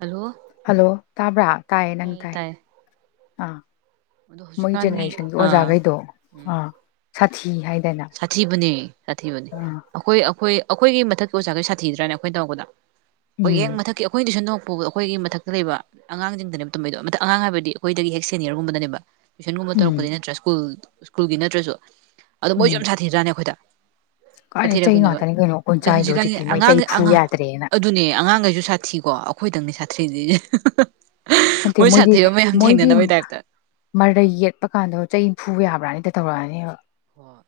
Hello hello ꯇꯥꯕ꯭ꯔꯥ ꯇꯥꯏꯌꯦ ꯅꯪ ꯇꯥꯏ ꯑꯥ ꯑꯗꯣ ꯃꯣꯏ ꯍꯧꯖꯤꯛꯀꯥꯟꯒꯤ ꯖꯦꯅꯦꯔꯦꯁꯟꯒꯤ ꯑ ꯑꯣꯖꯥꯈꯩꯗꯣ ꯎꯝ ꯑꯥ ꯁꯥꯊꯤ ꯍꯥꯏꯗꯅ ꯁꯥꯊꯤꯕꯅꯦ ꯁꯥꯊꯤꯕꯅꯦ ꯑꯥ ꯑꯩꯈꯣꯏ ꯑꯩꯈꯣꯏ ꯑꯩꯈꯣꯏꯒꯤ ꯃꯊꯛꯀꯤ ꯑꯣꯖꯥꯈꯩ ꯁꯥꯊꯤ꯭ꯔꯅ ꯑꯩꯈꯣꯏꯅ ꯇꯃꯛꯄꯗ ꯍꯣꯏ ꯌꯦꯡ ꯎꯝ ꯃꯊꯛꯀꯤ ꯑꯩꯈꯣꯏ ꯇꯨꯏ ꯁꯟ ꯄꯨ ꯑꯩꯈꯣꯏꯒꯤ ꯃꯊꯛꯇ ꯂꯩꯕ ꯑꯉꯥꯡꯁꯤꯡꯗꯅꯦꯕ ꯇꯨꯝꯝꯕꯩꯗꯣ ꯃꯊꯛ ꯑꯉꯥꯡ ꯍꯥꯏꯕꯗꯤ ꯑꯩꯈꯣꯏꯗꯒꯤ ꯍꯦꯛ ꯁꯦꯅꯤꯌꯔꯒꯨꯝꯕꯗꯅꯦꯕ ꯇꯨꯏꯟꯉꯨꯝꯕ ꯎꯝ ꯇꯧꯔꯛꯄ ꯅꯠꯇ꯭ꯔ ꯁ꯭ꯀꯨꯜ ꯁ꯭ꯀꯨꯜꯒꯤ ꯅꯠꯇ꯭ꯔꯁꯨ ꯑꯗꯣ ꯃꯣꯏꯁꯨ ꯎꯝ ꯌꯥꯝ ꯁꯥꯊꯤꯗ꯭ꯔꯥꯅꯦ ꯑꯩꯈꯣꯏꯗ ꯀꯥꯏꯗꯩ ꯆꯩ ꯁꯥꯊꯤꯔꯛꯄꯅꯦꯕ ꯉꯥꯛꯇꯅꯤ ꯀꯩꯅꯣ ꯑꯩꯈꯣꯏꯅ ꯑꯗ ꯆꯥꯏꯗꯣ ꯍꯧꯖꯤꯛꯀꯥꯟꯒꯤ ꯍꯧꯖꯤꯛꯇꯤ ꯃꯣꯏ ꯆꯩ ꯑꯉꯥꯡꯩ ꯐꯨ ꯑꯉ ꯌꯥꯗ꯭ꯔꯦꯅ ꯑꯗꯨꯅꯦ ꯑꯉꯥꯡꯈꯩꯁꯨ ꯁꯥꯊꯤꯀꯣ ꯑꯩꯈꯣꯏꯗꯪꯅꯦ ꯁꯥꯊꯤ ꯊꯤ ꯗꯤ ꯅꯥꯇꯦ ꯃꯣꯏꯗꯤ ꯃꯣꯏꯗꯤ ꯇꯥꯏꯞꯇ ꯃꯔꯩ ꯌꯦꯠꯄ ꯀꯥꯟꯗꯣ ꯆꯩ ꯅꯤꯐꯨ ꯌꯥꯕ꯭ꯔꯥꯅꯤꯗ ꯇꯧꯔꯛꯑꯅꯦꯕ ꯍꯣꯏ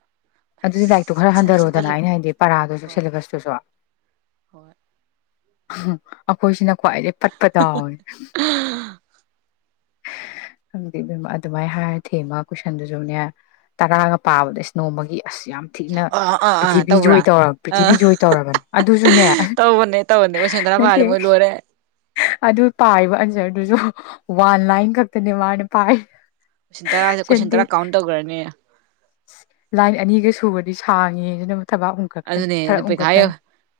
ꯑꯗꯨꯗꯤ ꯂꯥꯏꯔꯤꯛꯇꯣ ꯑꯁ ꯈꯔ ꯃꯆꯤꯟ ꯃꯆꯤꯟ ꯍꯟꯊꯔꯣꯗꯅ ꯀꯜꯂꯤꯕ ꯑꯩꯅ ꯍꯥꯏꯗꯤ ꯄꯔꯥꯗꯨꯁꯨ ꯍꯣꯏ ꯁꯦꯂꯦꯕꯁꯇꯨꯁꯨ ꯍꯣꯏ ꯑꯩꯈꯣꯏꯁꯤꯅ ꯀ꯭ꯋꯥꯏꯗꯩꯩ ꯄꯠꯄ ꯗꯥꯑꯣꯅꯤ ꯪꯈꯪꯗꯦ ꯏꯅꯦꯃꯥ ꯑꯗꯨꯃꯥꯏꯅ ꯍꯥꯏꯔ ꯊꯦꯃ ꯀꯣꯏꯏꯁꯟꯗꯨꯁꯨꯅꯦ ꯇꯔꯥꯒ ꯄꯥꯕꯗ ꯏꯁ ꯅꯣꯃꯒꯤ ꯑꯁ ꯌꯥꯝ ꯊꯤꯅ ꯑꯥ ꯑꯥ ꯑꯥ ꯄ꯭ꯔꯤꯊꯤꯕꯤ ꯇꯧꯕ꯭ꯔꯥ ꯖꯣꯏ ꯇꯧꯔꯕ ꯑꯥ ꯄ꯭ꯔꯤꯊꯤꯕꯤ ꯖꯣꯏ ꯇꯧꯔꯕꯅꯤ ꯑꯗꯨꯁꯨꯅꯦ ꯇꯧꯕꯅꯦ ꯇꯧꯕꯅꯦ ꯀꯣꯏꯁꯟ ꯇꯔꯥ ꯐꯥꯔꯗꯤ ꯅꯠꯇꯦ ꯃꯣꯏ ꯂꯣꯏꯔꯦ ꯑꯗꯨ ꯄꯥꯔꯤꯕ ꯑꯟꯖꯔ ꯑꯗꯨꯁꯨ ꯋꯥꯟ ꯂꯥꯏꯟ ꯈꯛꯇꯅꯦ ꯃꯥꯅ ꯄꯥꯏ ꯀꯣꯏꯁꯟ ꯇꯔꯥꯁꯦ ꯀꯣꯏꯁꯟ ꯁꯦꯟꯇꯦꯟ ꯇꯔꯥ ꯀꯥꯎꯟ ꯇꯧꯈ꯭ꯔꯅꯤ ꯁꯟꯒꯦꯁꯤꯅꯕꯨ ꯑꯗꯨꯅꯦ ꯑꯗꯨ ꯄꯩꯈꯥ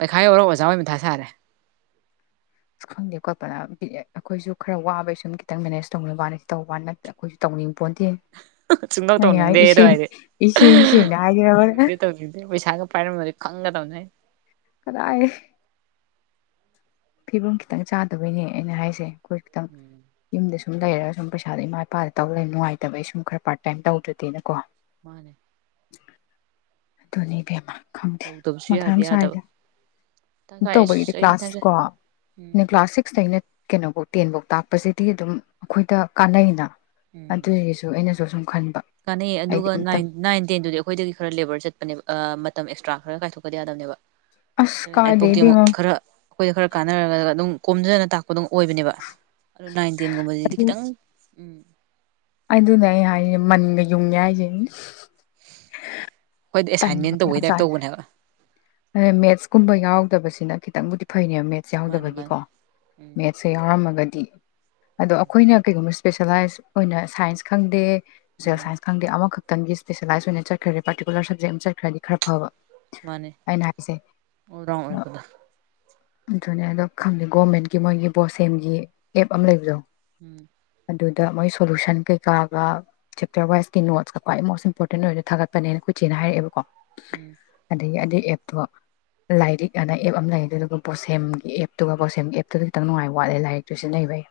ꯄꯩꯈꯥ ꯌꯧꯔꯒ ꯑꯣꯖꯥ ꯍꯣꯏ ꯃꯊꯥ ꯁꯥꯔꯦ ꯑ ꯈꯪꯗꯦ ꯈꯣꯠꯄꯅ ꯑꯩꯈꯣꯏꯁꯨ ꯈꯔ ꯋꯥꯕꯩ ꯁꯨꯝ ꯈꯤꯇꯪ ꯃꯦꯅꯦꯖ ꯇꯧꯅꯤꯡ ꯋꯥꯅꯤ ꯇꯧꯕ ꯑꯩꯈꯣꯏꯁꯨ ꯇꯧꯅꯤꯡ ꯄꯣꯟꯇꯦ ꯁꯨꯡꯇꯧ ꯃꯌꯥꯏ ꯇꯧꯅꯤꯡꯗꯦ ꯑꯗꯨ ꯏꯁꯦꯡ ꯍꯥꯏꯗꯤ ꯏꯁꯦꯡ ꯁꯦꯡꯅ ꯍꯥꯏꯈ꯭ꯔꯕ ꯇꯧꯅꯤꯡꯗꯦ ꯇꯧꯅꯤꯡꯗꯦ ꯄꯩꯁꯥꯒ ꯄꯥꯏꯔꯝꯕꯗꯤ ꯈꯪꯒꯗꯕꯅꯤ ꯀꯗꯥꯑ ꯐꯤꯕꯝ ꯈꯤꯇꯪ ꯆꯥꯗꯕꯩꯅꯦ ꯑꯩꯅ ꯍꯥꯏꯁꯦ ꯑꯣꯏꯣꯏꯇ ꯎꯝ ꯌ ꯁꯨꯝ ꯂꯩꯔꯒ ꯁꯨꯝ ꯄꯩꯁꯥꯗ ꯏꯥ ꯏꯄꯥꯗ ꯇꯧ ꯂꯩ ꯅꯨꯡꯉꯥꯏꯇꯕꯩ ꯁꯨꯝ ꯈꯔ ꯄꯥꯔꯠ ꯇꯥꯏꯝ ꯇꯧꯗꯦꯅꯀꯣ ꯃꯥꯅꯦ ꯑꯗꯨꯣ ꯅꯕꯦꯃ ꯈꯪꯗꯦ ꯇꯧꯗꯕꯁꯨ ꯃꯊꯪ ꯌꯥꯗꯤ ꯑꯃꯁ ꯌꯥꯗꯕ ꯍꯥꯏꯁꯦ ꯇꯪꯈꯥꯏ ꯇꯧꯕꯒꯤꯗꯤ ꯑꯩꯁ ꯑꯩꯁꯨ ꯀ꯭ꯂꯥꯁ ꯇꯥꯏꯝ ꯆꯠ ꯀꯣ ꯎꯝ ꯅ ꯀ꯭ꯂꯥꯁꯛꯁ ꯁꯤꯗ ꯑꯩꯅ ꯀꯩꯅꯣꯐꯧ ꯇꯦꯟꯐꯧ ꯇꯥꯛꯄꯁꯤꯗꯤ ꯑꯗꯨꯝ ꯑꯩꯈꯣꯏꯗ ꯀꯥꯟꯅꯩꯅ ꯑꯗꯨꯒꯤꯁꯨ ꯑꯩꯅꯁꯨ ꯆꯁꯪ ꯀꯥꯟꯅꯩꯌꯦ ꯑꯗꯨꯒ ꯅꯥꯏꯟ ꯇꯦꯟꯗꯨꯗꯤ ꯑꯩꯈꯣꯏꯗꯒꯤ ꯈꯔ ꯂꯦꯕꯔ ꯆꯠꯄꯅꯦꯕ ꯃꯇꯝ ꯑꯦꯁ꯭ꯔꯥ ꯈꯔꯒ ꯀꯥꯏꯊꯣꯛꯀꯗꯅꯦꯕ ꯑꯁ ꯀꯥꯏꯗꯦꯗꯤꯃ ꯑꯩꯈꯣꯏꯗ ꯈꯔ ꯀꯥꯟꯅꯔꯒ ꯑꯗꯨꯝ ꯀꯣꯝꯖꯅ ꯇꯥꯛꯄ ꯈꯨꯗ ꯑꯣꯏꯕꯅꯦꯕ ꯑꯗꯨ ꯅꯥꯏꯟ ꯇꯦꯟꯒꯨꯝꯕꯁꯤꯗꯤ ꯈꯤꯇꯪ ꯎꯝ ꯑꯗꯨꯅꯦ ꯑꯩ ꯍꯥꯏ ꯃꯟꯒ ꯌꯨꯡꯉꯦ ꯍꯥꯏꯁꯦꯅꯦ ꯑꯩꯈꯣꯏꯗ ꯇꯟꯕ ꯑꯦꯁꯥꯏꯟꯃꯦꯟ ꯇꯧꯕꯩ ꯆ ꯇꯥꯏꯞ ꯇꯧꯕꯅꯦꯕ ꯑ ꯃꯦꯠꯁꯀꯨꯝꯕ ꯌꯥꯎꯔꯗꯕꯁꯦ ꯈꯤꯇꯪꯕꯨꯗꯤ ꯐꯩꯅꯦ ꯃꯦꯠꯁ ꯃꯥꯅꯦ ꯃꯥꯅꯦ ꯌꯥꯎꯗꯕꯒꯤꯀꯣ ꯎꯝ ꯃꯦꯠꯁꯁꯦ ꯌꯥꯎꯔꯝꯃꯒꯗꯤ ꯑꯗꯣ ꯑꯩꯈꯣꯏꯅ ꯀꯩꯒꯨꯝꯕ ꯏꯁꯄꯦꯁꯦꯂꯥꯏꯁ ꯑꯣꯏꯅ ꯁꯥꯏꯟꯁ ꯈꯪꯗꯦ ꯁꯣꯁꯦꯜ ꯎꯝ ꯁꯥꯏꯟꯁ ꯈꯪꯗꯦ ꯑꯃꯈꯛ ꯪꯒꯤ ꯏꯁꯄꯦꯁꯦꯂꯥꯏꯖ ꯑꯣꯏꯅ ꯆꯠꯈ꯭ꯔꯦ ꯄꯥꯔꯤꯀꯂꯔ ꯁꯕꯖꯦꯛ ꯑꯃ ꯆꯠꯈ꯭ꯔꯗꯤ ꯈꯔ ꯐꯕ ꯃꯥꯅꯤ ꯑꯩꯅ ꯍꯥꯏꯁꯦ ꯑꯣꯔꯣꯡ ꯑꯣꯏꯕꯗ ꯑꯗꯨꯅꯦ ꯑꯗꯣ ꯈꯪꯗꯦ ꯒꯣꯔꯃꯦꯟꯒꯤ ꯃꯣꯏꯒꯤ ꯕꯣꯁꯦꯝꯒꯤ ꯑꯦꯞ ꯑꯃ ꯂꯩꯕꯗꯣ ꯎꯝ ꯑꯗꯨꯗ ꯃꯣꯏ ꯁꯣꯂꯨꯁꯟ ꯀꯩꯀꯥꯒ ꯆꯦꯞꯇꯔ ꯋꯥꯏꯁꯀꯤ ꯅꯣꯠꯁꯀ ꯈ꯭ꯋꯥꯏ ꯃꯣꯁ ꯏꯝꯄꯣꯔꯇꯦꯟ ꯑꯣꯏꯅ ꯊꯥꯒꯠꯄꯅꯦꯅ ꯀꯣꯏꯆꯦ ꯍꯥꯏꯔꯑꯦꯕꯀꯣ ꯎꯝ ꯑꯗꯒꯤ ꯑꯗꯩ ꯑꯗꯣ ꯂꯥꯏꯔꯤꯛ ꯑꯅ ꯑꯦꯞ ꯑꯃ ꯂꯩꯌꯦ ꯑꯗꯨꯗꯨꯒ ꯕꯣꯁꯦꯝꯒꯤ ꯑꯦꯞꯇꯨꯒ ꯕꯣꯁꯦꯝꯒꯤ ꯑꯦꯞꯇꯨꯗ ꯈꯤꯇꯪ ꯅꯨꯡꯉꯥꯏꯕ ꯋꯥꯠꯂꯦ ꯂꯥꯏꯔꯤꯛꯇꯨ ꯁꯤꯟꯅꯩꯕꯩ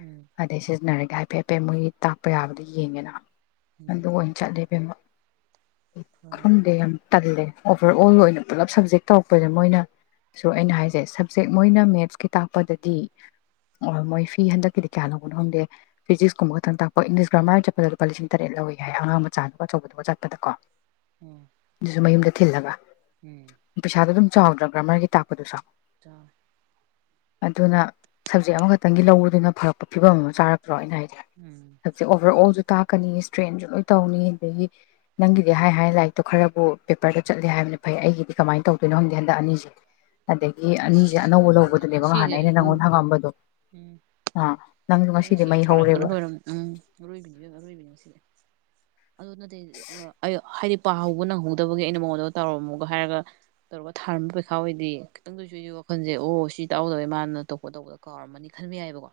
ꯎꯝ ꯑꯗꯩ ꯁꯤꯖꯤꯟꯅꯔꯤ ꯀꯥꯏ ꯍꯐꯦꯠ ꯐꯦꯠ ꯃꯣꯏ ꯏꯝ ꯀꯥꯌꯝꯗꯤ ꯌꯦꯡꯉꯦꯅ ꯎꯝ ꯑꯗꯨ ꯑꯣꯏꯅ ꯆꯠꯂꯦ [unintelligible] ꯍꯣꯏ ꯈꯪꯗꯦ ꯌꯥꯝ ꯇꯜꯂꯦ ꯑꯣꯚꯔ ꯑꯣꯜ ꯑꯣꯏꯅ ꯄꯨꯜꯂꯞ ꯁꯞꯖꯦꯛ ꯇꯧꯔꯛꯄꯁꯦ ꯃꯣꯏꯅ ꯁꯨ ꯑꯩꯅ ꯍꯥꯏꯖꯩ ꯁꯕꯖꯦꯛ ꯃꯣꯏꯅ ꯃꯦꯠꯁꯀꯤ ꯇꯥꯛꯄꯗꯗꯤ ꯃꯣꯏ ꯐꯤ ꯍꯟꯗꯛꯀꯤꯗꯤ ꯀꯌꯥ ꯂꯧꯕꯅꯣ ꯈꯪꯗꯦ ꯐꯤꯖꯤꯛꯁꯀꯨꯝꯕ ꯈꯛꯇꯪ ꯇꯥꯛꯄ ꯏꯪꯂꯤꯁ ꯒ꯭ꯔꯥꯃꯔ ꯆꯠꯄꯗ ꯂꯨꯄꯥ ꯂꯤꯁꯤꯡ ꯇꯔꯦꯠ ꯂꯧꯋꯦ ꯍꯥꯏ ꯑꯉꯥꯡ ꯃꯆꯥꯗꯨꯒ ꯑꯆꯧꯕꯗꯨꯒ ꯆꯠꯄꯗ ꯀꯣ ꯎꯝ ꯑꯗꯨꯁꯨ ꯃꯌꯨꯝꯗ ꯊꯤꯜꯂꯒ ꯎꯝ ꯄꯩꯁꯥꯗꫭ ꯑꯗꯨꯝ ꯆꯥꯎꯗ꯭ꯔꯕ ꯒ꯭ꯔꯃꯒꯤ ꯇꯥꯛꯄꯗꯁꯨ ꯆꯥꯎꯋꯦ ꯑꯗꯨꯅ ꯁꯕꯖꯦꯛ ꯑꯃꯈꯛꯇꯪꯒꯤ ꯂꯧꯕꯗꯨꯅ ꯐꯔꯛꯄ ꯐꯤꯕꯝ ꯑꯃ ꯆꯥꯔꯛꯄ ꯅꯠꯇ꯭ꯔꯣ ꯑꯩꯅ ꯍꯥꯏꯖꯦ ꯎꯝ ꯁꯕꯖꯦꯛ ꯑꯣꯕꯔ ꯑꯣꯜꯁꯨ ꯇꯥꯛꯀꯅꯤ ꯏꯁꯇ꯭ꯔꯦꯟꯁꯨ ꯂꯣꯏ ꯇꯧꯅꯤ ꯑꯗꯒꯤ ꯅꯪꯒꯤꯗꯤ ꯍꯥꯏ ꯍꯥꯏ ꯂꯥꯏꯔꯤꯛꯇꯣ ꯈꯔꯕꯨ ꯄꯦꯄꯔꯗ ꯆꯠꯂꯦ ꯍꯥꯏꯕꯅꯤ ꯐꯩ ꯑꯩꯒꯤꯗꯤ ꯀꯃꯥꯏꯅ ꯇꯧꯗꯣꯏꯅꯣ ꯈꯪꯗꯦ ꯍꯟꯗꯛ ꯑꯅꯤꯁꯦ ꯑꯗꯒꯤ ꯑꯅꯤꯁꯦ ꯑꯁ ꯑꯅꯧꯕ ꯈꯪꯗꯦ ꯂꯧꯕꯗꯨꯅꯦꯕ ꯉꯁꯤꯗꯤ ꯉꯥꯏꯍꯥꯟ ꯑꯩ ꯑꯩꯅ ꯈꯪꯗꯦ ꯅꯪꯉꯣꯟꯗ ꯍꯪꯉꯛ ꯎꯝ ꯑꯝꯕꯗꯣ ꯎꯝ ꯑꯥ ꯅꯪꯁꯨ ꯑꯩ ꯉꯁꯤꯗꯤ ꯉꯁꯤ ꯌꯝ ꯃꯩ ꯍꯧꯔꯦꯕ ꯁꯧꯅꯤꯡꯕꯅ ꯂꫭꯏꯔꯝꯅꯤ ꯎꯝ ꯑꯔꫭꯏꯕꯤꯅꯤ ꯏꯕꯦꯝꯄꯥ ꯑꯔꫭꯏꯕꯤꯅꯤ ꯉꯁꯤꯗꯤ ꯑꯗꫭ ꯅꯠꯇꯦ ꯑ ꯍꯥꯏꯗꯤ ꯄꯥꯍꯧꯕ ꯅꯪꯍꯧꯗꯕꯒꯤ ꯑꯩꯅ ꯃꯉꯣꯟꯗ ꯇꯥꯎꯔꯝꯃꯣꯒ ꯍꯥꯏꯔꯒ ꯇꯧꯔꯒ ꯊꯥꯔꯝꯕ ꯄꯩꯈꯥ ꯑꯣꯏꯗꯤ ꯈꯤꯇꯪꯗꯣꯏꯁꯨ ꯋꯥꯈꯜꯁꯦ ꯑꯣ ꯁꯤ ꯇꯥꯛꯍꯧꯗꯕꯦ ꯃꯥꯅ ꯑꯇꯣꯞꯄ ꯇꯧꯕꯗ ꯀꯥꯎꯔꯝꯃꯅꯤ ꯈꯟꯕ ꯌꯥꯏꯕꯀꯣ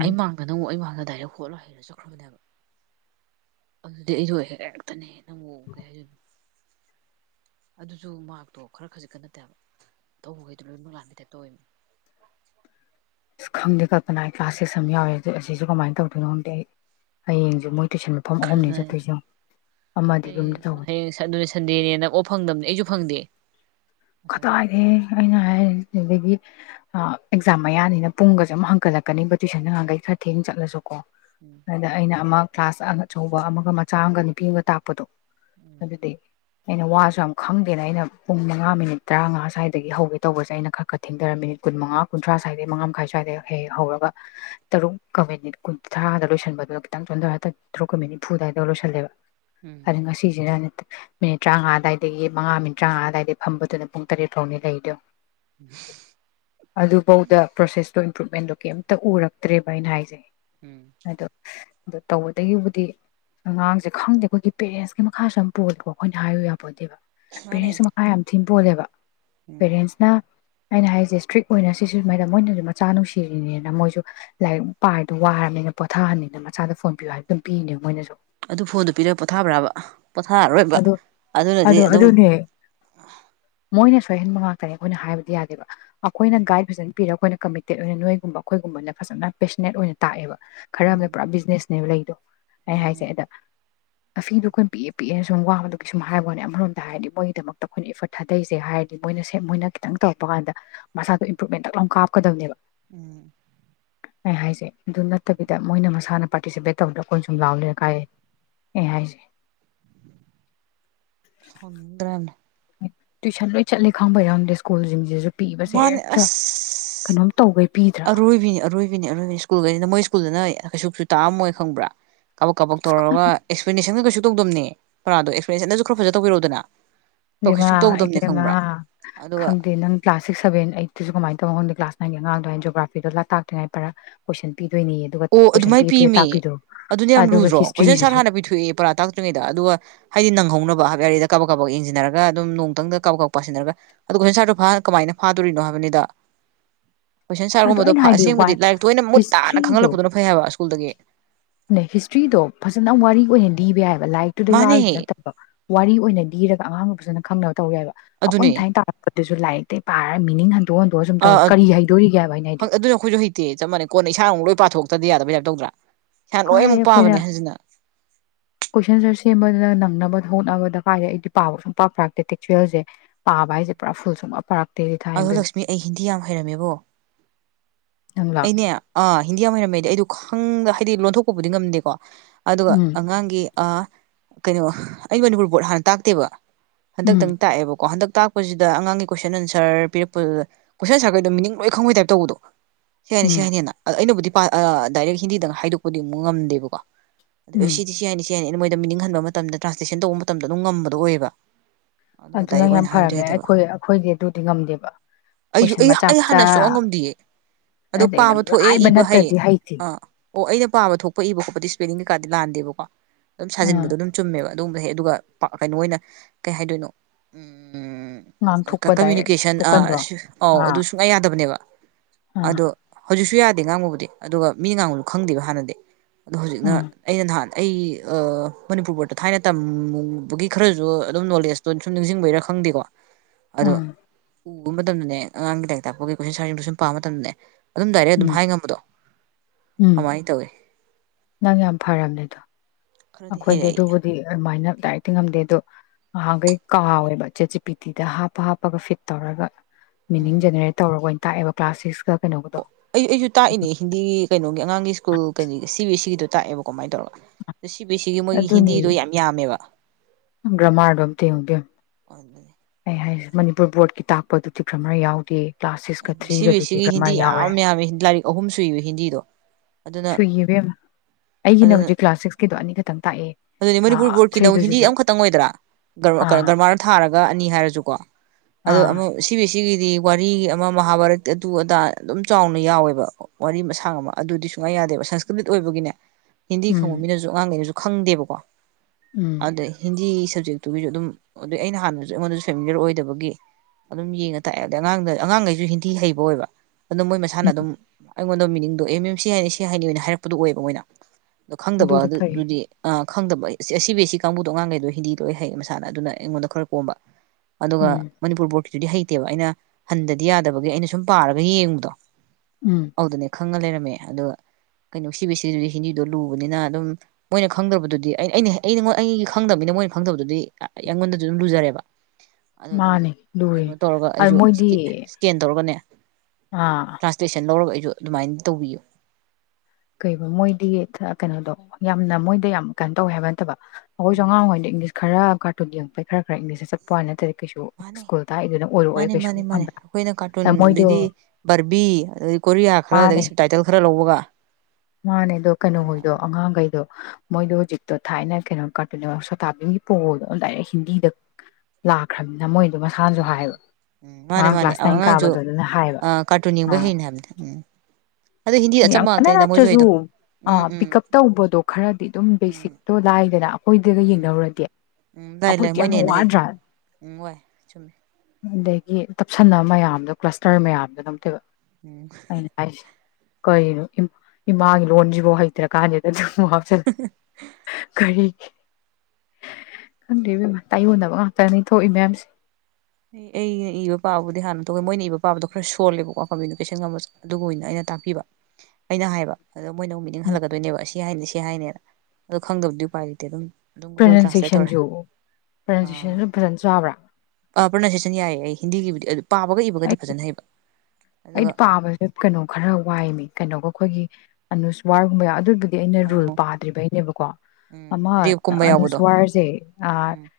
ꯑꯩ ꯃꯥꯡꯗ ꯅꯪꯕꯨ ꯑꯩ ꯃꯥꯡꯗ ꯗꯥꯏꯔꯦꯛ ꯍꯣꯠꯂꯣ ꯍꯩꯔ ꯆꯠꯈ꯭ꯔꯕꯅꯦꯕ ꯑꯗꯨꯗꯤ ꯑꯩꯗꯣ ꯍꯦꯛꯇꯅꯦ ꯅꯪꯕꯣ ꯀꯩ ꯍꯥꯏꯗꫭꯏꯅꫭ ꯑꯗꯨꯁꯨ ꯃꯥꯥꯛꯇꯣ ꯈꯔ ꯈꯖꯤꯛꯀ ꯅꯠꯇꯦꯕ ꯇꯧꯕꯒꯩꯗꯣ ꯂꯣꯏꯅꯃꯛ ꯂꯥꯟꯕꯩ ꯇꯞ ꯇꯧꯋꯦꯕ ꯑꯁ ꯈꯪꯗꯦ ꯀꯜꯄꯅ ꯑꯩ ꯀ꯭ꯂꯥꯁ ꯁꯤꯛꯁ ꯑꯃ ꯌꯥꯎꯋꯦ ꯑꯁꯤꯁꯨ ꯀꯃꯥꯏꯅ ꯇꯧꯗꯣꯏꯅꫭ ꯗꯪꯗꯦꯑꯩ [unintelligible] ꯌꯦꯡꯉꯣ ꯑꯃꯗꯤ ꯑꯩ ꯌꯨꯝꯗ ꯇꯧꯕꯅꯤ ꯍꯌꯦꯡ ꯑꯗꯨ ꯁꯟꯗꯦꯅꯦꯅ ꯑꯣꯐ ꯐꯪꯗꯕꯅꯦ ꯑꯩꯁꯨ ꯐꯪꯗꯦ ꯃꯊꯥ ꯁꯥꯏ ꯀꯗꯥꯏꯗꯦ ꯑꯩꯅ ꯍꯥꯏ ꯑꯗꯨꯗꯒꯤ ꯑꯦꯛꯖꯥꯝ ꯃꯌꯥꯅꯤꯅ ꯄꯨꯡꯒꯁꯨ ꯑꯃꯝ ꯍꯪꯀꯠꯂꯛꯀꯅꯤꯕ ꯇꯨꯏꯁꯟ ꯅꯍꯟꯒꯩ ꯈꯔ ꯊꯦꯡ ꯆꯠꯂꯁꯨ ꯎꯝ ꯑꯗ ꯑꯩꯅ ꯑꯃ ꯀ꯭ꯂꯥꯁ ꯑꯆꯧꯕ ꯑꯃꯒ ꯃꯆꯥ ꯑꯃꯒ ꯅꯨꯄꯤ ꯑꯃꯒ ꯇꯥꯛꯄꯗꯣ ꯎꯝ ꯑꯗꯨꯗꯤ ꯑꯩꯅ ꯋꯥꯁꯨ ꯌꯥꯝ ꯈꯪꯗꯦꯅ ꯑꯩꯅ ꯄꯨꯡ ꯃꯉꯥ ꯃꯤꯅꯤꯠ ꯇꯔꯥꯃꯉꯥ ꯁ꯭ꯋꯥꯏꯗꯒꯤ ꯍꯧꯒꯦ ꯇꯧꯕꯖꯦ ꯑꯩꯅ ꯈꯔ ꯈ ꯊꯦꯡꯗꯔ ꯃꯤꯅꯤꯠ ꯀꯨꯟꯃꯉꯥ ꯀꯨꯟꯊ꯭ꯔꯥ ꯁ꯭ꯋꯥꯏꯗꯒꯤ ꯃꯉꯥ ꯃꯈꯥꯏ ꯁ꯭ꯋꯥꯏꯗꯩ ꯍꯦꯛ ꯍꯦꯛ ꯍꯧꯔꯒ ꯇꯔꯨꯛꯀ ꯃꯤꯅꯤꯠ ꯀꯨꯟꯊꯔꯥꯗ ꯂꯣꯏꯁꯤꯟꯕꯗꯨꯅ ꯈꯤꯇꯪ ꯆꯣꯟꯊꯔ ꯇꯔꯨꯛꯀ ꯃꯤꯅꯤꯠ ꯅꯤꯐꯨ ꯑꯗꯨꯋꯥꯏꯗ ꯂꯣꯏꯁꯤꯜꯂꯦꯕ ꯎꯝ ꯑꯗꯣ ꯉꯥꯁꯤꯖꯤꯅꯅꯦ ꯃꯤꯅꯤꯠ ꯇꯔꯥꯃꯉꯥ ꯑꯗꯥꯏꯗꯒꯤ ꯃꯉꯥ ꯃꯤꯅꯤꯠ ꯇꯔꯥꯉꯥ ꯑꯗꯨꯋꯥꯏꯗꯒꯤ ꯐꯝꯕꯗꯨꯅ ꯄꯨꯡ ꯇꯔꯦꯠ ꯐꯥꯎꯅꯦ ꯂꯩꯗꯣ ꯌꯦꯡꯉꫭ ꯑꯗꯨꯐꯧꯗ ꯄ꯭ꯔꯣꯁꯦꯁꯇꯣ ꯏꯝꯄ꯭ꯔꯨꯚꯃꯦꯟꯗꯣ ꯀꯩꯝꯇ ꯎꯔꯛꯇ꯭ꯔꯦꯕ ꯑꯩꯅ ꯍꯥꯏꯖꯩ ꯎꯝ ꯍꯥꯏꯗꯣ ꯑꯗꯣ ꯇꯧꯕꯗꯒꯤꯕꯨꯗꯤ ꯑꯉꯥꯡꯁꯦ ꯈꯪꯗꯦ ꯑꯩꯈꯣꯏꯒꯤ ꯄꯦꯔꯦꯟꯁꯀꯤ ꯃꯈꯥꯁꯨ ꯌꯥꯝ ꯄꯣꯜꯂꯤꯀꯣ ꯑꯩꯈꯣꯏꯅ ꯍꯥꯏꯌꯨ ꯌꯥꯄꫭꯟꯇꯦꯕ ꯃꯥꯅꯦ ꯄꯦꯔꯦꯁ ꯃꯈꯥ ꯌꯥꯝ ꯊꯤꯅ ꯄꯣꯜꯂꯦꯕ ꯎꯝ ꯄꯦꯔꯦꯟꯁꯅ ꯑꯩꯅ ꯍꯥꯏꯁꯦ ꯏꯁꯇ꯭ꯔꯤꯛ ꯑꯣꯏꯅ ꯁꯤꯁꯨ ꯁꯨꯃꯥꯏꯅ ꯃꯣꯏꯅꯁꯨ ꯃꯆꯥ ꯅꯨꯡꯁꯤꯔꯤꯅꯤꯅ ꯃꯣꯏꯁꯨ ꯂꯥꯏꯔꯤꯛ ꯄꯥꯏꯗꯨꯣ ꯋꯥꯔꯕꯅꯤꯅ ꯄꯣꯊꯥꯍꯟꯅꯤꯅ ꯃꯆꯥꯗ ꯐꯣꯟ ꯄꯤꯌꯨ ꯍꯥꯏꯕ ꯑꯗꯨꯝ ꯄꯤꯔꯤꯅꯦ ꯃꯣꯏꯅꯁꯨ ꯑꯗꯨ ꯐꯣꯟꯗꯨ ꯄꯤꯔꯒ ꯄꯣꯊꯥꯕ꯭ꯔꯥꯕ ꯄꯣꯊꯥꯔꯔꯣꯏꯕ ꯑꯗꯣ ꯑꯗꯨꯅꯗꯤ ꯑꯗꯣ ꯑꯗꯨꯝ ꯑꯗꯨꯅꯦ ꯃꯣꯏꯅ ꯁꯣꯏꯍꯟꯕ ꯉꯥꯛꯇꯅꯦ ꯑꯩꯈꯣꯏꯅ ꯍꯥꯏꯕꯗꯤ ꯌꯥꯗꯦꯕ ꯑꯩꯈꯣꯏ ꯎꯝ ꯅꯒꯥꯏ ꯐꯖ ꯄꯤꯔꯒ ꯑꯩꯈꯅ ꯀꯃꯤꯇꯦꯠ ꯑꯣꯏꯅ ꯅꯣꯏꯒꯨꯝꯕ ꯑꯩꯈꯣꯏꯒꯨꯝꯕꯅ ꯐꯖꯅ ꯄꯦꯁꯅꯦꯠ ꯑꯣꯏꯅ ꯇꯥꯛꯑꯦꯕ ꯈꯔ ꯑꯃꯅ ꯎꯝ ꯄꯨꯔꯥ ꯕꯤꯖꯤꯅꯦꯁ ꯂꯦꯕ ꯂꯩꯗꯣ ꯑꯩ ꯃꯥꯅꯦ ꯍꯥꯏꯁꯦ ꯑꯗ ꯑꯐꯤꯗꯨ ꯑꯩꯈꯣꯏ ꯄꯤꯑꯦ ꯄꯤꯑꯦꯅ ꯁꯨꯝ ꯋꯥꯕꯗꯨꯒꯤ ꯁꯨꯝ ꯍꯥꯏꯕꯣꯅꯦ ꯑꯃꯔꯣꯝ ꯍꯥꯏꯔꯗꯤ ꯃꯣꯏꯒꯤꯗꯃꯛꯇ ꯑꯩꯈꯣꯏꯅ ꯑꯦꯐꯔꯠ ꯊꯥꯗ ꯑꯇꯩꯁꯦ ꯍꯥꯏꯔꯗꯤ ꯃꯣꯏꯅ ꯁꯦ ꯃꯣꯏ ꯈꯤꯇꯪ ꯇꯧꯔꯛꯄ ꯀꯥꯟꯗ ꯃꯁꯥꯗꯣ ꯏꯝꯄ꯭ꯔꯨꯞꯕꯃꯦꯟꯇꯛ ꯀꯥꯞꯀꯗꯕꯅꯦꯕ ꯎꯝ ꯑꯩ ꯍꯥꯏꯁꯩ ꯑꯗꯨ ꯅꯠꯇꯕꯤꯗ ꯃꯣꯏꯅ ꯃꯁꯥꯅ ꯄꯥꯔꯇꯤꯁꯤꯄꯦꯠ ꯇꯧꯕꯗ ꯑꯩꯈꯣꯏꯅ ꯁꯨꯝ ꯂꯥꯎꯂꯦ ꯀꯥꯏꯗꯩꯩ ꯑꯩ ꯍꯥꯏꯁꯤ ꯁꯥꯑꯣꯅꯤꯪꯗꯔꯥ ꯇꯨꯏꯁꯟ ꯂꯣꯏ ꯆꯠꯂꯦ ꯈꯪꯕ ꯌꯥꯎꯝꯗꯦ ꯁ꯭ꯀꯨꯜꯁꯤꯡꯁꯤꯁꯨ ꯄꯤꯕꯁꯦ ꯃꯥꯅꯦ ꯍꯦꯛꯇ ꯑꯁ ꯀꯩꯅꯣꯝ ꯇꯧꯍꯩ ꯑꯔꯣꯏꯕꯤꯅꯤ ꯑꯔꯣꯏꯕꯤꯅꯤ ꯑꯔꯣꯏꯕꯤꯅꯤ ꯁ꯭ꯀꯨꯜꯒꯩꯅ ꯃꯣꯏ ꯁ꯭ꯀꯨꯜꯗ ꯅꯣꯏ ꯀꯩꯁꯨꯛꯁꯨ ꯇꯥꯑꯝꯃꯣꯏ ꯈꯪꯕ꯭ꯔꯥ ꯀꯕꯛ ꯀꯥꯕ ꯑꯁ ꯀꯃꯥꯏ ꯇꯧꯔꯒ ꯑꯦꯁꯄ꯭ꯂꯦꯅꯦꯁꯟ ꯩꯁꯨ ꯇꯧꯗꯗꯝꯅꯦ ꯄꯔꯥꯗꯣ ꯑꯦꯛꯁꯄꯤꯔꯦꯟꯁ ꯑꯗꯁꯨ ꯈꯔ ꯐꯖ ꯇꯧꯕꯤꯔꯛꯎꯗꯅ ꯀꯩꯁꯨ ꯏꯕꯦꯝꯃꯥ ꯇꯧꯗꯝꯅꯦ ꯏꯕꯦꯝꯃ ꯈꯪꯕ꯭ꯔꯥ ꯑꯗꯨꯒ ꯈꯪꯗꯦ ꯅꯪ ꯀ꯭ꯂꯥꯁ ꯁꯤꯛꯁ ꯁꯚꯦꯟ ꯑꯩꯠꯇꯁꯨ ꯀꯃꯥꯏꯅ ꯇꯧꯕꯅꯣ ꯈꯪꯗꯦ ꯀ꯭ꯂꯥꯁ ꯅꯥꯏꯟꯒꯤꯉꯥꯡꯗꯣꯅ ꯖꯣꯒ꯭ꯔꯐꯤꯗ ꯂꯥꯛ꯭ꯔꯤꯉꯩꯔ ꯀꯣꯏꯁꯟ ꯄꯤ ꯑꯣ ꯑꯗꯨꯃꯥꯏꯅ ꯄꯤꯃꯤ ꯑꯗꯨꯅ ꯌꯥꯝ ꯑꯗꯨꯒ ꯂꯨꯗ꯭ꯔꯣ ꯀꯣꯏꯁꯟ ꯁꯥꯔ ꯍꯤꯁꯇ꯭ꯔꯤꯁꯤꯁꯨ ꯍꯥꯟꯅ ꯄꯤꯊꯣꯛꯑꯦ ꯄꯔꯥ ꯇꯥꯛꯇ꯭ꯔꯤꯉꯩꯗ ꯑꯗꯨꯒ ꯍꯥꯏꯗꯤ ꯅꯪꯍꯧꯅꯕ ꯍꯥꯏꯌꯥꯔꯤꯗ ꯀꯕꯛ ꯀꯕꯛ ꯌꯦꯡꯁꯤꯟꯅꯔꯒ ꯑꯗꯨꯝ ꯅꯣꯡꯇꯪꯗ ꯀꯕꯛ ꯀꯛ ꯄꯥꯁꯤꯟꯅꯔꯒ ꯑꯣ ꯑꯩꯣꯏꯟ ꯁꯥꯔꯗꯣ ꯀꯃꯥꯏꯅ ꯐꯥꯗꯣꯔꯤꯅꯣ ꯍꯥꯏꯕꯅꯤꯗ ꯀꯣꯏꯁꯟ ꯑꯗꯣ ꯁꯥꯔꯒꯨꯝꯕꯗ ꯑꯩꯅ ꯍꯥꯏꯗꯤ ꯋꯥ ꯑꯁꯦꯡꯕꯗꯤ ꯂꯥꯏꯔꯤꯛ ꯇꯣꯏꯅ ꯃꯨꯠ ꯇꯥꯅ ꯈꯪꯂꯛꯄꯗꯨꯅ ꯐꯩ ꯍꯥꯏꯕ ꯁ꯭ꯀꯨꯜꯗꯒꯤ ꯑꯗꯨꯅ ꯍꯤꯁꯇ꯭ꯔꯤꯗꯣ ꯐꯖꯅ ꯎꯝ ꯋꯥꯔꯤ ꯑꯣꯏꯅ ꯂꯤꯕ ꯌꯥꯏꯑꯕ ꯂꯥꯏꯔꯤꯛꯇꯨꯗ ꯌꯥꯎꯔꯤꯗꯨ ꯃꯥꯅꯦ ꯅꯠꯇꯕ ꯋꯥꯔꯤ ꯑꯣꯏꯅ ꯂꯤꯔꯒ ꯑꯉꯥꯡ ꯐꯖꯅ ꯈꯪꯅꯕ ꯇꯧꯋꯦꯕ ꯑꯩꯈꯣꯏꯅ ꯑꯗꯨꯅꯦ ꯊꯥꯏꯅ ꯇꯧꯔꯛꯄꯗꯁꯨ ꯂꯥꯏꯔꯤꯛ ꯇꯩ ꯄꯥꯔ ꯃꯤꯅꯤꯡ ꯍꯟꯗꯣꯛ ꯍꯟꯗꯣꯛꯑ ꯁꯨꯝ ꯇꯧꯔꯦ ꯑ ꯀꯔꯤ ꯍꯥꯏꯩꯗꯣꯔꯤꯒꯦ ꯍꯥꯏꯕ ꯑꯩꯅ ꯍꯥꯏꯗꯤ ꯑꯗꯨꯅ ꯇꯗꯤ ꯌꯥꯁꯕꯩ ꯇꯥꯏꯄ ꯇꯧꯗ꯭ꯔꯥ ꯍꯥꯟ ꯀꯥꯏ ꯂꯣꯏꯃꯨꯛ ꯑꯩꯈꯣꯏꯅ ꯄꯥꯕꯅꯦ ꯍꯧꯖꯤꯅ ꯀꯣꯏꯁꯟ ꯑꯟꯁꯔ ꯁꯦꯝꯕꯗꯨꯅ ꯅꯪꯅꯕ ꯍꯣꯠꯅꯕꯗ ꯀꯥꯏꯗ ꯑꯩꯗꯤ ꯄꯥꯕ ꯁꯨꯝ ꯄꯥ ꯄꯥꯔꯛꯇꯦ ꯇꯦꯛꯆꯨꯋꯦꯜꯁꯦ ꯄꯥꯕ ꯍꯥꯏꯁꯦ ꯄꯨꯔꯥ ꯐꯨꯜ ꯁꯨꯡꯄꯥ ꯄꯥꯔꯛ ꯑꯗꯣ ꯂꯛꯁꯃꯤ ꯑꯩ ꯍꯤꯟꯗꯤ ꯌꯥꯝ ꯍꯩꯔꯝꯃꯦꯕꯣ꯫ ꯅꯪꯂꯥ ꯏꯩꯅꯦ ꯑꯥ ꯍꯤꯟꯗꯤ ꯌꯥꯝ ꯍꯩꯔꯝꯃꯦꯗꯤ ꯑꯩꯗꯣ ꯈꯪꯗ ꯍꯥꯏꯗꯤ ꯂꯣꯟꯊꯣꯛꯄꯕꯨꯗꯤ ꯉꯝꯗꯦꯀꯣ꯫ ꯑꯗꯨꯒ ꯎꯝ ꯑꯉꯥꯡꯒꯤ ꯑ ꯀꯩꯅꯣ ꯑꯩ ꯃꯅꯤꯄꯨꯔ ꯕꯣꯠ ꯍꯥꯟꯅ ꯇꯥꯛꯇꯦꯕ꯫ ꯎꯝ ꯍꯟꯗꯛꯇꯪ ꯇꯥꯛꯑꯦꯕꯀꯣ ꯍꯟꯗꯛ ꯇꯥꯛꯄꯁꯤꯗ ꯑꯉꯥꯡꯒꯤ ꯀꯣꯏꯁꯟ ꯑꯟꯁꯔ ꯄꯤꯔꯛꯄꯗꯨꯗ ꯀꯣꯏꯁꯟ ꯑꯟꯁꯔꯩꯗꯣ ꯃꯤꯅꯤꯡ ꯂꯣꯏ ꯈꯪꯉꯩ ꯇꯥꯏꯞ ꯇꯧꯕꯗꯣ꯫ ꯁꯦꯅꯤ ꯎꯝ ꯁꯦꯅꯤꯅ ꯑ ꯑꯩꯅꯕꯨꯗꯤ ꯄꯥ ꯑ ꯗꯥꯏꯔꯦꯛ ꯍꯤꯟꯗꯤꯗꯪ ꯍꯥꯏꯗꯣꯛꯄꯗꯤ ꯑꯃꯨꯛ ꯉꯝꯗꯦꯕꯀꯣ꯫ ꯑ ꯎꯝ ꯁꯤꯗꯤ ꯁꯤ ꯍꯥꯏꯅꯤ ꯅꯦꯅ ꯃꯣꯏꯗ ꯃꯤꯅꯤꯡ ꯍꯟꯕ ꯃꯇꯝꯗ ꯇ꯭ꯔꯥꯟꯁꯂꯦꯛꯁꯟ ꯇꯧꯕ ꯃꯇꯝꯗꯣ ꯑꯗꯨꯝ ꯉꯝꯕꯗꯣ ꯑꯣꯏꯌꯦꯕ꯫ ꯑꯗꯨꯒ ꯑꯗꯨ ꯗꯥꯏꯔꯦꯛ ꯅꯪ ꯌꯥꯝ ꯑꯣꯏꯅ ꯍꯥꯏꯕꯗꯤ ꯐꯔꯝꯃꯦ ꯍꯩꯇꯕ ꯑꯩꯈꯣꯏ ꯑꯩꯈꯣꯏꯗꯤ ꯑꯗꯨꯗꯤ ꯉꯝꯗꯦꯕ꯫ ꯑꯩꯁꯨ ꯀꯣꯏꯁꯟ ꯑꯩ ꯑꯩ ꯃꯆꯥ-ꯃꯆꯥ ꯍꯥꯟꯅ ꯁꯨꯡꯉꯝ ꯉꯝꯗꯤꯌꯦ ꯑꯗꯣ ꯑꯗꯩ ꯅ ꯌꯥꯝ ꯄꯥꯕ ꯊꯣꯛꯑꯦ ꯂꯥꯏꯕ ꯏꯕ ꯍꯩ ꯅꯠꯇ꯭ꯔꯗꯤ ꯍꯩꯇꯦ꯫ ꯑꯥ ꯑꯣ ꯑꯩꯅ ꯄꯥꯝꯕ ꯊꯣꯛꯄ ꯏꯕ ꯈꯣꯠꯄꯗꯤ ꯏꯁ꯭ꯄꯦꯂꯤꯡ ꯀꯩꯀꯥꯗꯤ ꯂꯥꯟꯗꯦꯕꯀꯣ꯫ ꯑꯗꯨꯝ ꯁꯥꯖꯤꯟꯕꯗꯣ ꯑꯗꯨꯝ ꯆꯨꯝꯃꯦꯕ꯫ ꯑꯗꯨꯒꯨꯝꯕ ꯍꯦꯛ ꯑꯗꯨꯒ ꯀꯩꯅꯣ ꯑꯣꯏꯅ ꯀꯩ ꯍꯥꯏꯗꯣꯏꯅꯣ ꯎꯝ ꯝꯝ ꯀ ꯉꯥꯡꯊꯣꯛꯄ ꯗꯥꯏꯔꯦꯛ ꯀꯃ꯭ꯨꯅꯤꯀꯦꯁꯟ ꯏꯁꯄꯣꯀꯟꯗꯣ ꯑ ꯁ ꯑꯥꯎ ꯑꯥ ꯑꯗꯨ ꯁꯨꯡꯌꯥ ꯌꯥꯗꯕꯅꯦꯕ꯫ ꯑꯥ ꯑꯗꯣ ꯍꯧꯖꯤꯛꯁꯨ ꯌꯥ ꯗꯤ ꯉꯥꯡꯕꯕꯨꯗꯤ ꯑꯗꯨꯒ ꯃꯤ ꯉꯥꯡꯕꯨꯅ ꯈꯪꯗꯦꯕ ꯍꯥꯟꯅꯗꯤ꯫ ꯑꯣ ꯍꯧꯖꯤꯛꯅ ꯎꯝ ꯑꯩꯅ ꯅꯍꯥꯟ ꯑꯩ ꯃꯅꯤꯄꯨꯔ ꯕꯣꯔꯠꯇ ꯊꯥꯏꯅ ꯇꯝꯝꯕꯒꯤ ꯈꯔꯁꯨ ꯑꯗꯨꯝ ꯅꯣꯂꯦꯖꯇꯣ ꯁꯨꯝ ꯅꯤꯡꯁꯤꯡꯕꯩꯔꯥ ꯈꯪꯗꯦꯀꯣ꯫ ꯑꯗꯣ ꯎꯝ ꯎꯕ ꯃꯇꯝꯗꯅꯦ ꯑꯉꯥꯡꯒꯤ ꯂꯥꯏꯛ ꯇꯥꯛꯄꯒꯤ ꯀꯣꯏꯁꯟ ꯑꯟꯁꯥꯔꯗ ꯁꯨꯝ ꯄꯥꯕ ꯃꯇꯝꯗꯅꯦ ꯑꯗꯨꯝ ꯗꯥꯏꯔꯦꯛ ꯑꯗꯨꯝ ꯎꯝ ꯍꯥꯏ ꯉꯝꯕꯗꯣ ꯎꯝ ꯑꯃꯥꯏꯅ ꯇꯧꯋꯤ꯫ ꯅꯪ ꯌꯥꯝ ꯐꯔꯝꯅꯦꯗꯣ꯫ ꯈꯔꯗꯤ ꯑꯩꯈꯣꯏꯗꯤ ꯍꯩꯔꯛꯏ ꯑꯗꯨꯕꯨꯗꯤ ꯑꯗꯨꯃꯥꯏꯅ ꯗꯥꯏꯔꯦꯛꯇꯤ ꯉꯝꯗꯦ ꯑꯗꯣ ꯉꯍꯥꯟꯈꯩ ꯀꯥꯎꯋꯦꯕ ꯆꯦꯠꯆꯤꯄꯤꯇꯤꯗ ꯍꯥꯞꯄ ꯍꯥꯞꯄꯒ ꯐꯤꯠ ꯇꯧꯔꯒ ꯃꯤꯅꯤꯡ ꯖꯦꯅꯦꯔꯦꯠ ꯇꯧꯔꯒ ꯑꯣꯏꯅ ꯇꯥꯛꯑꯦꯕ ꯀ꯭ꯂꯥꯁ ꯁꯤꯛꯁꯀ ꯀꯩꯅꯣꯒꯗꯣ ꯑꯣ ꯑꯩ ꯑꯩꯁꯨ ꯇꯥꯛꯏꯅꯤ ꯍꯤꯟꯗꯤꯒꯤ ꯀꯩꯅꯣꯒꯤ ꯑꯉꯥꯡꯒꯤ ꯀ ꯀꯅꯤ ꯉ ꯁꯤ ꯁꯤ ꯑꯗꯨꯣꯏ ꯇꯥꯛꯑꯦꯕ ꯀꯃꯥꯏꯅ ꯑꯗꯣ ꯁꯤ ꯕꯤ ꯁꯤꯒꯤ ꯃꯣꯏꯒꯤ ꯑꯗꯨꯅꯦ ꯍꯤꯟꯗꯤꯗꯣ ꯌꯥꯝ ꯌꯥꯝꯃꯦꯕ ꯒ꯭ꯔꯃꯥꯔꯗꯣ ꯑꯝꯇ ꯌ‌ꯦꯡꯉ‌ꯣ ꯏꯕ‌ꯦꯝ ꯍꯥꯏꯁꯦ ꯃꯅꯤꯄꯨꯔ ꯕꯣꯔꯗꯀꯤ ꯇꯥꯛꯄ ꯑꯗꯨꯗꯤ ꯒ꯭ꯔꯃꯥ꯭ꯔ ꯌꯥꯎꯗꯦ ꯀ꯭ꯂꯥꯁ ꯁꯤꯛꯁꯀ ꯁꯤ ꯊ꯭ꯔꯤꯒꯗꯨꯗꯤ ꯕꯤꯁꯤꯒꯤ ꯍꯤꯟꯗꯤ ꯒ꯭ꯔꯃꯥꯔ ꯌꯥꯎꯔꯦ ꯌꯥꯝ ꯌꯥꯝꯃꯦ ꯂꯥꯏꯔꯤꯛ ꯑꯍꯨꯝ ꯁꯨꯏꯕ ꯍꯤꯟꯗꯤꯗꯣ ꯑꯗꯨꯅ ꯁꯨꯏ ꯑꯗꯨꯅ ꯀꯤꯗꯣ ꯑꯅꯤꯈꯛꯇꯪ ꯇꯥꯛꯑꯦ ꯑꯗꯨꯅꯦ ꯃꯅꯤꯄꯨꯔ ꯑ ꯕꯣꯔꯠꯀꯤ ꯅ ꯍꯤꯟꯗꯤ ꯊ꯭ꯔꯤꯗꯨꯁꯤꯁꯨ ꯑꯃꯈꯛꯇꯪ ꯆꯪꯉꯣꯏꯗ꯭ꯔꯥ ꯑꯥ ꯒ꯭ꯔꯝꯃꯥꯔꯗ ꯊꯥꯔꯒ ꯑꯅꯤ ꯍꯥꯏꯔꯁꯨꯀꯣ ꯑꯗꯨ ꯑꯥ ꯑꯃ ꯁꯤꯕꯤ ꯁꯤꯒꯤꯗꯤ ꯋꯥꯔꯤ ꯑꯃ ꯃꯍꯥꯚꯥꯔꯠꯇꯤ ꯑꯗꯨ ꯑꯗꯥ ꯑꯗꯨꯝ ꯆꯥꯎꯅ ꯌꯥꯎꯋꯦꯕ ꯋꯥꯔꯤ ꯃꯁꯥꯡ ꯑꯃ ꯑꯗꯨꯗꯤ ꯁꯨꯡꯌꯥꯥꯏ ꯌꯥꯗꯦꯕ ꯁꯪꯁꯀ꯭ꯔꯤꯠ ꯑꯣꯏꯕꯒꯤꯅꯦ ꯍꯤꯟꯗꯤ ꯎꯝ ꯈꯪꯕ ꯃꯤꯅꯁꯨ ꯑꯉꯥꯡ ꯂꯩꯁꯨ ꯈꯪꯗꯦꯕꯣ ꯋꯥ ꯎꯝ ꯑꯗꯩ ꯍꯤꯟꯗꯤ ꯁꯕꯖꯦꯛꯇꯨꯒꯤꯁꯨ ꯑꯗꯨꯝ ꯑꯗꯩ ꯑꯩꯅ ꯍꯥꯟꯅꯁꯨ ꯑꯩꯉꯣꯟꯗꯁꯨ ꯐꯦꯃꯤꯂꯤꯔ ꯑꯣꯏꯗꯕꯒꯤ ꯑꯗꯨꯝ ꯌꯦꯡꯉ ꯇꯥꯛꯑ ꯑꯗꯩ ꯑꯉꯥꯡꯗ ꯑꯉꯥꯡꯈꯩꯁꯨ ꯍꯤꯟꯗꯤ ꯍꯩꯕ ꯑꯣꯏꯕ ꯑꯗꯨꯝ ꯃꯣꯏ ꯃꯁꯥꯅ ꯎꯝ ꯑꯗꯨꯝ ꯑꯩꯉꯣꯟꯗ ꯃꯤꯅꯤꯡꯗꯣ ꯑꯦꯝ ꯑꯦꯝ ꯁꯤ ꯍꯥꯏꯅꯤ ꯁꯤ ꯍꯥꯏꯅꯤ ꯑꯣꯏꯅ ꯍꯥꯏꯔꯛꯄꯗꯨ ꯑꯣꯏꯌꯦꯕ ꯃꯣꯏꯅ ꯑꯣ ꯈꯪꯗꯕ ꯑꯗꯨꯗꯣ ꯐꯩ ꯑꯗꯨꯗꯨꯗꯤ ꯑ ꯈꯪꯗꯕ ꯑꯁꯤ ꯕꯤ ꯁꯤ ꯀꯥꯡꯕꯨꯗꯣ ꯑꯉꯥꯡꯈꯩꯗꯣ ꯍꯤꯟꯗꯤ ꯂꯣꯏ ꯍꯩ ꯃꯁꯥꯅ ꯑꯗꯨꯅ ꯑꯩꯉꯣꯟꯗ ꯈꯔ ꯀꯣꯝꯕ ꯑꯗꯨꯒ ꯎꯝ ꯃꯅꯤꯄꯨꯔ ꯕꯣꯠꯀꯤ ꯑꯗꯨꯨꯗꯤ ꯍꯩꯇꯦꯕ ꯑꯩꯅ ꯍꯟꯗꯗꯤ ꯌꯥꯗꯕꯒꯤ ꯑꯩꯅ ꯁꯨꯝ ꯄꯥꯔꯒ ꯌꯦꯡꯕꯗꯣ ꯎꯝ ꯑꯗꯨꯗꯅꯦ ꯈꯪꯉ ꯂꯩꯔꯝꯃꯦ ꯑꯗꯣ ꯀꯩꯅꯣ ꯁꯤꯕꯤ ꯁꯤꯗꯨꯗꯤ ꯍꯤꯟꯗꯤꯗꯣ ꯂꯨꯕꯅꯤꯅ ꯑꯗꯨꯝ ꯃꯣꯏꯅ ꯈꯪꯗꯕꯗꯨ ꯑꯗꯨꯗꯤꯅ ꯑꯩꯅ ꯑꯩꯅ ꯑꯩꯒꯤ ꯈꯪꯗꯕꯅꯤꯅ ꯃꯣꯏꯅ ꯈꯪꯗꯕꯗꯨꯗꯤ ꯑꯩꯉꯣꯟꯗꯗꯤ ꯑꯗꯨꯝ ꯂꯨꯖꯔꯦꯕ ꯑꯗꯣ ꯑꯗꯨꯝ ꯃꯥꯅꯦ ꯂꯨꯔꯦ ꯀꯩꯅꯣ ꯇꯧꯔꯒ ꯑꯗ ꯑꯩꯁꯨ ꯃꯣꯏꯗꯤ ꯏꯁꯀꯦꯟ ꯇꯧꯔꯒꯅꯦ ꯑꯥ ꯇ꯭ꯔꯥꯟꯁꯂꯦꯁꯟ ꯂꯧꯔ ꯑꯗꯨꯃꯥꯏꯅ ꯇꯧꯕꯤꯌꯨ ꯀꯩ ꯑꯕ ꯃꯣꯏꯗꯤ ꯀꯩꯅꯣꯗꯣ ꯌꯥꯝꯅ ꯃꯣꯏꯗ ꯌꯥꯝ ꯀꯩꯅꯣ ꯇꯧꯋꯦ ꯍꯥꯏꯕ ꯅꯠꯇꯕ ꯈꯣꯏꯁꯨ ꯎꯝ ꯑꯉꯥꯡ ꯑ‌ꯣꯏꯔꯤꯉꯩꯗ ꯏꯪꯂꯤꯁ ꯈꯔ ꯀꯥꯔꯇꯨꯟ ꯌꯦꯡꯛꯩ ꯈꯔ ꯈꯔ ꯏꯪꯂꯤꯁꯇ ꯆꯠꯄ ꯋꯥꯅ ꯅꯠꯇ꯭ꯔꯦ ꯃꯥꯅꯤ ꯃꯥꯅꯤ ꯃꯥꯅꯤ ꯃꯥꯅꯤ ꯈꯪꯕ꯭ꯔꯥ ꯑꯩꯈꯣꯏꯅ ꯀꯥꯔꯇꯨꯟ ꯃꯣꯏꯗꯣ ꯑꯗꯩꯗꯤ ꯕꯥ꯭ꯔꯕꯤ ꯑꯗꯩ ꯀꯣꯔꯤꯌꯥ ꯈꯔ ꯑꯗꯒꯤ ꯁꯞꯇꯥꯏꯇꯜ ꯈꯔ ꯂꯧꯕꯒ ꯃꯥꯅꯦꯗꯣ ꯈꯔ ꯀꯩꯅꯣꯍꯣꯏꯗꯣ ꯌꯥꯕ ꯑꯉꯥꯡꯈꯩꯗꯣ ꯃꯣꯏꯗꯣ ꯍꯧꯖꯤꯛꯇꯣ ꯊꯥꯏꯅ ꯀꯩꯅꯣ ꯀꯥꯔꯇꯨ ꯁꯣꯇꯥꯗꯤꯝꯒꯤ ꯄꯣꯣꯗꯣ ꯗꯥꯏꯔꯦꯛ ꯍꯤꯟꯗꯤꯗ ꯂꯥꯛꯈ꯭ꯔꯅꯤꯅ ꯃꯣꯏꯅ ꯎꯝ ꯎꯝ ꯃꯥꯅꯦ ꯃꯥꯅꯦ ꯅꯥꯏꯟ ꯑꯉꯥꯡꯁꯨ ꯀꯥꯕꯗꯣ ꯑꯗꯨꯅ ꯍꯥꯏꯕ ꯀꯥꯔꯇꯨꯟ ꯌꯦꯡꯕ ꯑꯥ ꯍꯩꯅꯩꯅ ꯍꯥꯏꯕꯅꯦ ꯎꯝ ꯑꯗꯨ ꯍꯤꯟꯗꯤ ꯑꯆꯝꯕ ꯉꯥꯛꯇꯅꯤ ꯆꯖꯨ ꯄꯤꯛ ꯎꯞ ꯇꯧꯕꯗꯣ ꯈꯔꯗꯤ ꯑꯗꯨꯝ ꯎꯝ ꯕꯦꯁꯤꯛꯇꯣ ꯂꯥꯏꯗꯅ ꯑꯩꯈꯣꯏꯗꯒ ꯎꯝ ꯌꯦꯡꯅꯔꯨꯔꯗꯤꯦ ꯎꯝ ꯂꯩ ꯂꯩ ꯑꯩꯈꯣꯏꯗꯤ ꯃꯣꯏꯅ ꯌꯥꯝꯅ ꯍꯦꯟꯅ ꯍꯩ ꯋꯥꯗ꯭ꯔꯥ ꯎꯝ ꯋꯥꯏ ꯆꯨꯝꯃꯦ ꯑꯗꯒꯤ ꯇꯞꯁꯕ ꯃꯌꯥꯝꯗꯣ ꯀ꯭ꯂꯁꯇꯔ ꯃꯌꯥꯝꯗꯣ ꯑꯗꯨꯝꯇꯦꯕ ꯎꯝ ꯀꯩꯅꯣ ꯏꯃꯥꯒꯤ ꯂꯣꯟꯁꯤꯕꯨ ꯍꯩꯇ꯭ꯔꯥ ꯀꯥꯟꯗ ꯑꯗꯨ ꯍꯥꯞꯆꯜꯂꯦ ꯀꯔꯤ ꯈꯪꯗ꯭ꯦꯕꯦꯝꯃ ꯇꯥꯏꯌꯣꯟꯅꯕ ꯉꯥꯛꯇꯅꯤ ꯊꯣꯛꯏ ꯃꯌꯥꯝꯁꯦ ꯑꯦ ꯑꯩꯅ ꯏꯕ ꯄꯥꯕꯕꯨꯗꯤ ꯍꯥꯟꯅ ꯇꯧꯋꯦ ꯃꯣꯏꯅ ꯏꯕ ꯄꯥꯕꯗꯣ ꯈꯔ ꯁꯣꯜꯂꯦꯕꯀ ꯀꯝꯃꯨꯅꯤꯀꯦꯁꯟꯒ ꯑꯗꯨꯒ ꯑꯣꯏꯅ ꯑꯩꯅ ꯇꯥꯛꯄꯤꯕ ꯑꯩꯅ ꯍꯥꯏꯕ ꯑꯗꯣꯣꯏꯅ ꯃꯤꯡ ꯍꯜꯂꯛꯗꯣꯏꯅꯦꯕ ꯁꯤ ꯁꯤ ꯍꯥꯏꯅꯤ ꯁꯤ ꯍꯥꯏꯅꯦꯅ ꯑꯣ ꯈꯪꯗꯕꯗꯤ ꯎꯄꯥꯏ ꯂꯩꯇꯦ ꯑꯗꯨꯝ ꯑꯗꯨꯝ ꯒꯨꯒꯜ ꯇ꯭ꯔꯥꯟꯁꯂꯦꯠ ꯇꯧꯔꯦ ꯄ꯭ꯔꯅꯎꯟꯁꯤꯌꯦꯁꯟꯁꯨ ꯄ꯭ꯔꯅꯎꯟꯁꯤꯌꯦꯁꯟꯁꯨ ꯐꯖꯅ ꯆꯥꯕ꯭ꯔꯥ ꯄ꯭ꯔꯣꯅꯥꯟꯁꯤꯦꯁꯟ ꯌꯥꯌꯦ ꯑꯩ ꯍꯤꯟꯗꯤꯒꯤꯕꯨꯗꯤ ꯑꯗꯨ ꯄꯥꯕꯒ ꯑꯩ ꯏꯕꯒꯗꯤ ꯐꯖꯅ ꯍꯩꯕ ꯑꯗꯨꯒ ꯑꯩꯗꯤ ꯄꯥꯕꯁꯦ ꯀꯩꯅꯣ ꯈꯔ ꯋꯥꯏꯅꯤ ꯀꯩꯅꯣꯒ ꯑꯩꯈꯣꯏꯒꯤ ꯑꯅꯨꯁ ꯋꯥꯔꯒꯨꯝꯕ ꯌꯥ ꯑꯗꯨ ꯑꯩꯅ ꯔꯨꯜ ꯑꯣ ꯄꯥꯗ꯭ꯔꯤꯕꯩꯅꯦꯕꯀꯣ ꯎꯝ ꯑꯃ ꯔꯦꯞꯀꯨꯝꯕ ꯌꯥꯎꯕꯗꯣ ꯑꯅꯨꯁꯋꯥꯔꯁꯦ ꯎꯝ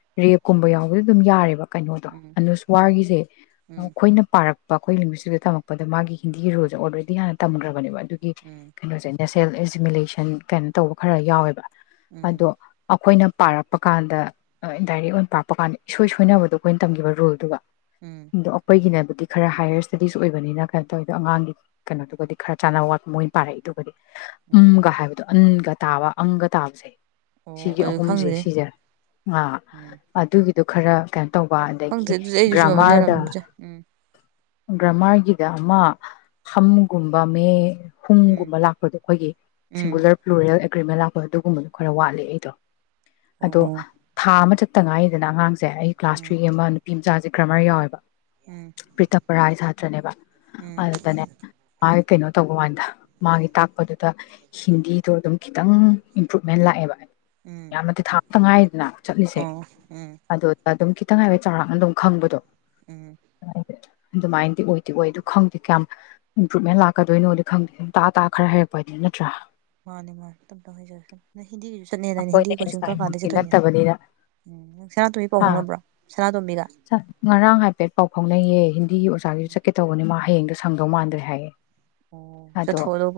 ꯀꯨꯝꯕ ꯌꯥꯎꯕꯗꯤ ꯑꯗꯨꯝ ꯌꯥꯔꯦꯕ ꯀꯩꯅꯣꯗꯣ ꯎꯝ ꯑꯅꯨꯁꯋꯥꯔꯒꯤꯁꯦ ꯎꯝ ꯑꯩꯈꯣꯏꯅ ꯄꯥꯔꯛ ꯄꯈꯣꯏꯂꯤꯤꯡꯡꯁꯤꯒ ꯇꯥꯃꯣ ꯗ ꯃꯥꯒꯤ ꯍꯤꯟꯗꯤꯒꯤ ꯔꯨꯜꯁꯦ ꯑꯣꯜꯔꯦꯗꯤ ꯍꯥꯟꯅ ꯇꯝꯈ꯭ꯔꯕꯅꯦꯕꯅ ꯑꯗꯨꯒꯤ ꯎꯝ ꯀꯩꯅꯣ ꯆ ꯁꯦꯜ ꯑꯦꯁꯤꯃꯤꯨꯂꯦꯁꯟ ꯀꯩꯅꯅꯣ ꯇꯧꯕ ꯈꯔ ꯌꯥꯎꯋꯦꯕ ꯎꯝ ꯑꯗꯣ ꯑꯩꯈꯣꯏꯅ ꯄꯥꯔꯛꯄ ꯀꯥꯟꯗ ꯗꯥꯏꯔꯦꯛ ꯑꯣꯏꯅ ꯄꯥꯔꯛꯄ ꯀꯥꯟꯗ ꯏꯁꯣꯏ ꯁꯣꯏꯅꯕꯗꯣ ꯑꯩꯈꯣꯏꯅ ꯇꯝꯈꯤꯕ ꯔꯨꯜꯗꯨꯒ ꯎꯝ ꯑꯣꯄꯣꯏꯒꯤꯅꯦ ꯍꯥꯏꯕ ꯈꯔ ꯍꯥꯏꯌꯔ ꯁ꯭ꯇꯗꯤꯁ ꯑꯣꯏ ꯑꯣꯏꯕꯅꯤꯅ ꯀꯩꯅꯣ ꯇꯧꯋꯤꯗꯣ ꯑꯉꯥꯡꯒꯤ ꯀꯩꯅꯣꯗꯨꯒꯗꯤ ꯈꯔ ꯆꯥꯟꯅꯕ ꯋꯥꯠꯄ ꯃꯣꯏꯅ ꯄꯥꯔꯛꯏꯗꯨꯒꯗꯤ ꯎꯝ ꯎꯒ ꯍꯥꯏꯗ ꯑꯒ ꯇꯥꯕ ꯑꯪꯒ ꯇꯥꯕꯁꯦ ꯑꯣ ꯁꯤꯒꯤ ꯑꯗꯨ ꯑꯍꯨꯝꯁꯦ ꯈꯪꯗꯦ ꯁꯤꯁꯦ ꯑꯥ ꯎꯝ ꯑꯗꯨꯒꯤ ꯑꯗꯨ ꯈꯔ ꯀꯩꯅ ꯇꯧꯕ ꯈꯪꯗꯦ ꯑꯗꯒꯤ ꯑꯗꯨꯗꯤ ꯑꯩꯁꯨ ꯆꯨꯝꯃꯝꯕꯁꯨ ꯒ꯭ꯔꯥꯃꯥꯔꯗ ꯌꯥꯔꯝꯗ꯭ꯔꯦ ꯎꯝ ꯔ꯭ꯔꯃꯥꯏ ꯒꯤꯗ ꯑꯃ ꯈꯝꯒꯨꯝꯕ ꯃ ꯎꯝ ꯐꯨꯡꯒꯨꯝꯕ ꯂꯥꯛꯄꯗꯣ ꯑꯩꯈꯣꯏꯒꯤ ꯎꯝ ꯁꯤꯡꯒꯨꯂꯔ ꯐ꯭ꯂꯦꯜ ꯑꯦꯒ꯭ꯔꯤꯃꯦꯟ ꯂꯥꯛꯄꯗꯣ ꯑꯗꯨꯒꯨꯝꯕꯗꯣ ꯈꯔ ꯋꯥꯠꯂꯦ ꯑꯩꯗꯣ ꯑꯗꯣ ꯑꯣ ꯊꯥ ꯑꯃ ꯆꯠ ꯇꯉꯥꯏꯗꯅ ꯁꯦ ꯑꯩ ꯀ꯭ꯂꯥꯁ ꯎꯝ ꯊ꯭ꯔꯤ ꯑꯃ ꯅꯨꯄꯤ ꯃꯆꯥꯁꯦ ꯀ꯭ꯔꯃꯥꯏ ꯌꯥꯎꯏꯕ ꯎꯝ ꯄꯔꯤꯇꯥꯄ ꯔ ꯍꯥꯏ ꯊꯗꯦ ꯟꯕ ꯎꯝ ꯀꯩꯅꯣ ꯇꯧꯕ ꯀꯥꯟꯗ ꯃꯥꯒꯤ ꯇꯥꯛꯄꯗꯨꯗ ꯍꯤꯟꯗꯤꯗꯣ ꯑꯗꯨꯝ ꯈꯤꯇꯪ ꯏꯝꯄ꯭ꯔꯨꯞꯃꯦꯟ ꯂꯥꯛꯑꯦꯕ ꯎꯝ ꯌꯥꯝꯃꯗꯤ ꯊꯥ ꯇꯪꯉꯥꯏꯗꯅ ꯆꯠꯂꯤꯁꯦ ꯑꯣ ꯎꯝ ꯑꯗꯨ ꯑꯗꯨꯝ ꯇꯪꯉꯥꯏꯕꯏ ꯆꯥꯎꯔꯥꯛꯅ ꯑꯗꯨꯝ ꯈꯪꯕꯗꯣ ꯎꯝ ꯑꯗꯨꯃꯥꯏꯅꯗꯤ ꯑꯣꯏ ꯑꯣꯏꯗ ꯈꯪꯗꯦ ꯀꯌꯥꯝ ꯏꯝꯄ꯭ꯔꯨꯚꯃꯦꯟ ꯂꯥꯛꯀꯗꯣꯏꯅꯣꯗꯤ ꯈꯪꯗꯦ ꯑꯗꯨ ꯇꯥ ꯇꯥ ꯈꯔ ꯍꯥꯏꯩꯔꯛꯄ ꯍꯥꯏꯗꯤ ꯅꯠꯇ꯭ꯔꯥ ꯃꯥꯅꯦ ꯃꯥꯅꯦ ꯅꯪ ꯍꯤꯟꯗꯤꯒꯤꯁꯨ ꯆꯠꯅꯗꯅ ꯑꯩꯈꯣꯏꯅ ꯍꯤꯟꯗꯤꯒꯤ ꯀꯆꯤꯡ ꯀꯔꯝ ꯀꯥꯟꯗ ꯑꯦꯟꯁꯥꯏꯃꯛꯇꯤ ꯆꯠꯇꯣꯏꯅꯦ ꯅꯠꯇꯕꯅꯤꯅ ꯎꯝ ꯅꯪ ꯁꯅꯥꯇꯣꯝꯕꯤ ꯄꯥꯎ ꯍꯥ ꯍꯣꯡꯅꯕ꯭ꯔꯣ ꯁꯅꯥꯇꯣꯝꯕꯤꯒ ꯉꯔꯥꯡ ꯍꯥꯏꯐꯦꯠ ꯎꯝ ꯇꯧꯕꯅꯤ ꯃꯥ ꯍꯌꯦꯡꯣ ꯁꯪꯗꯧ ꯃꯥꯟꯗ꯭ꯔꯦ ꯍꯥꯏꯌꯦ ꯆ ꯑꯗꯣ ꯊꯣꯗꯣꯣ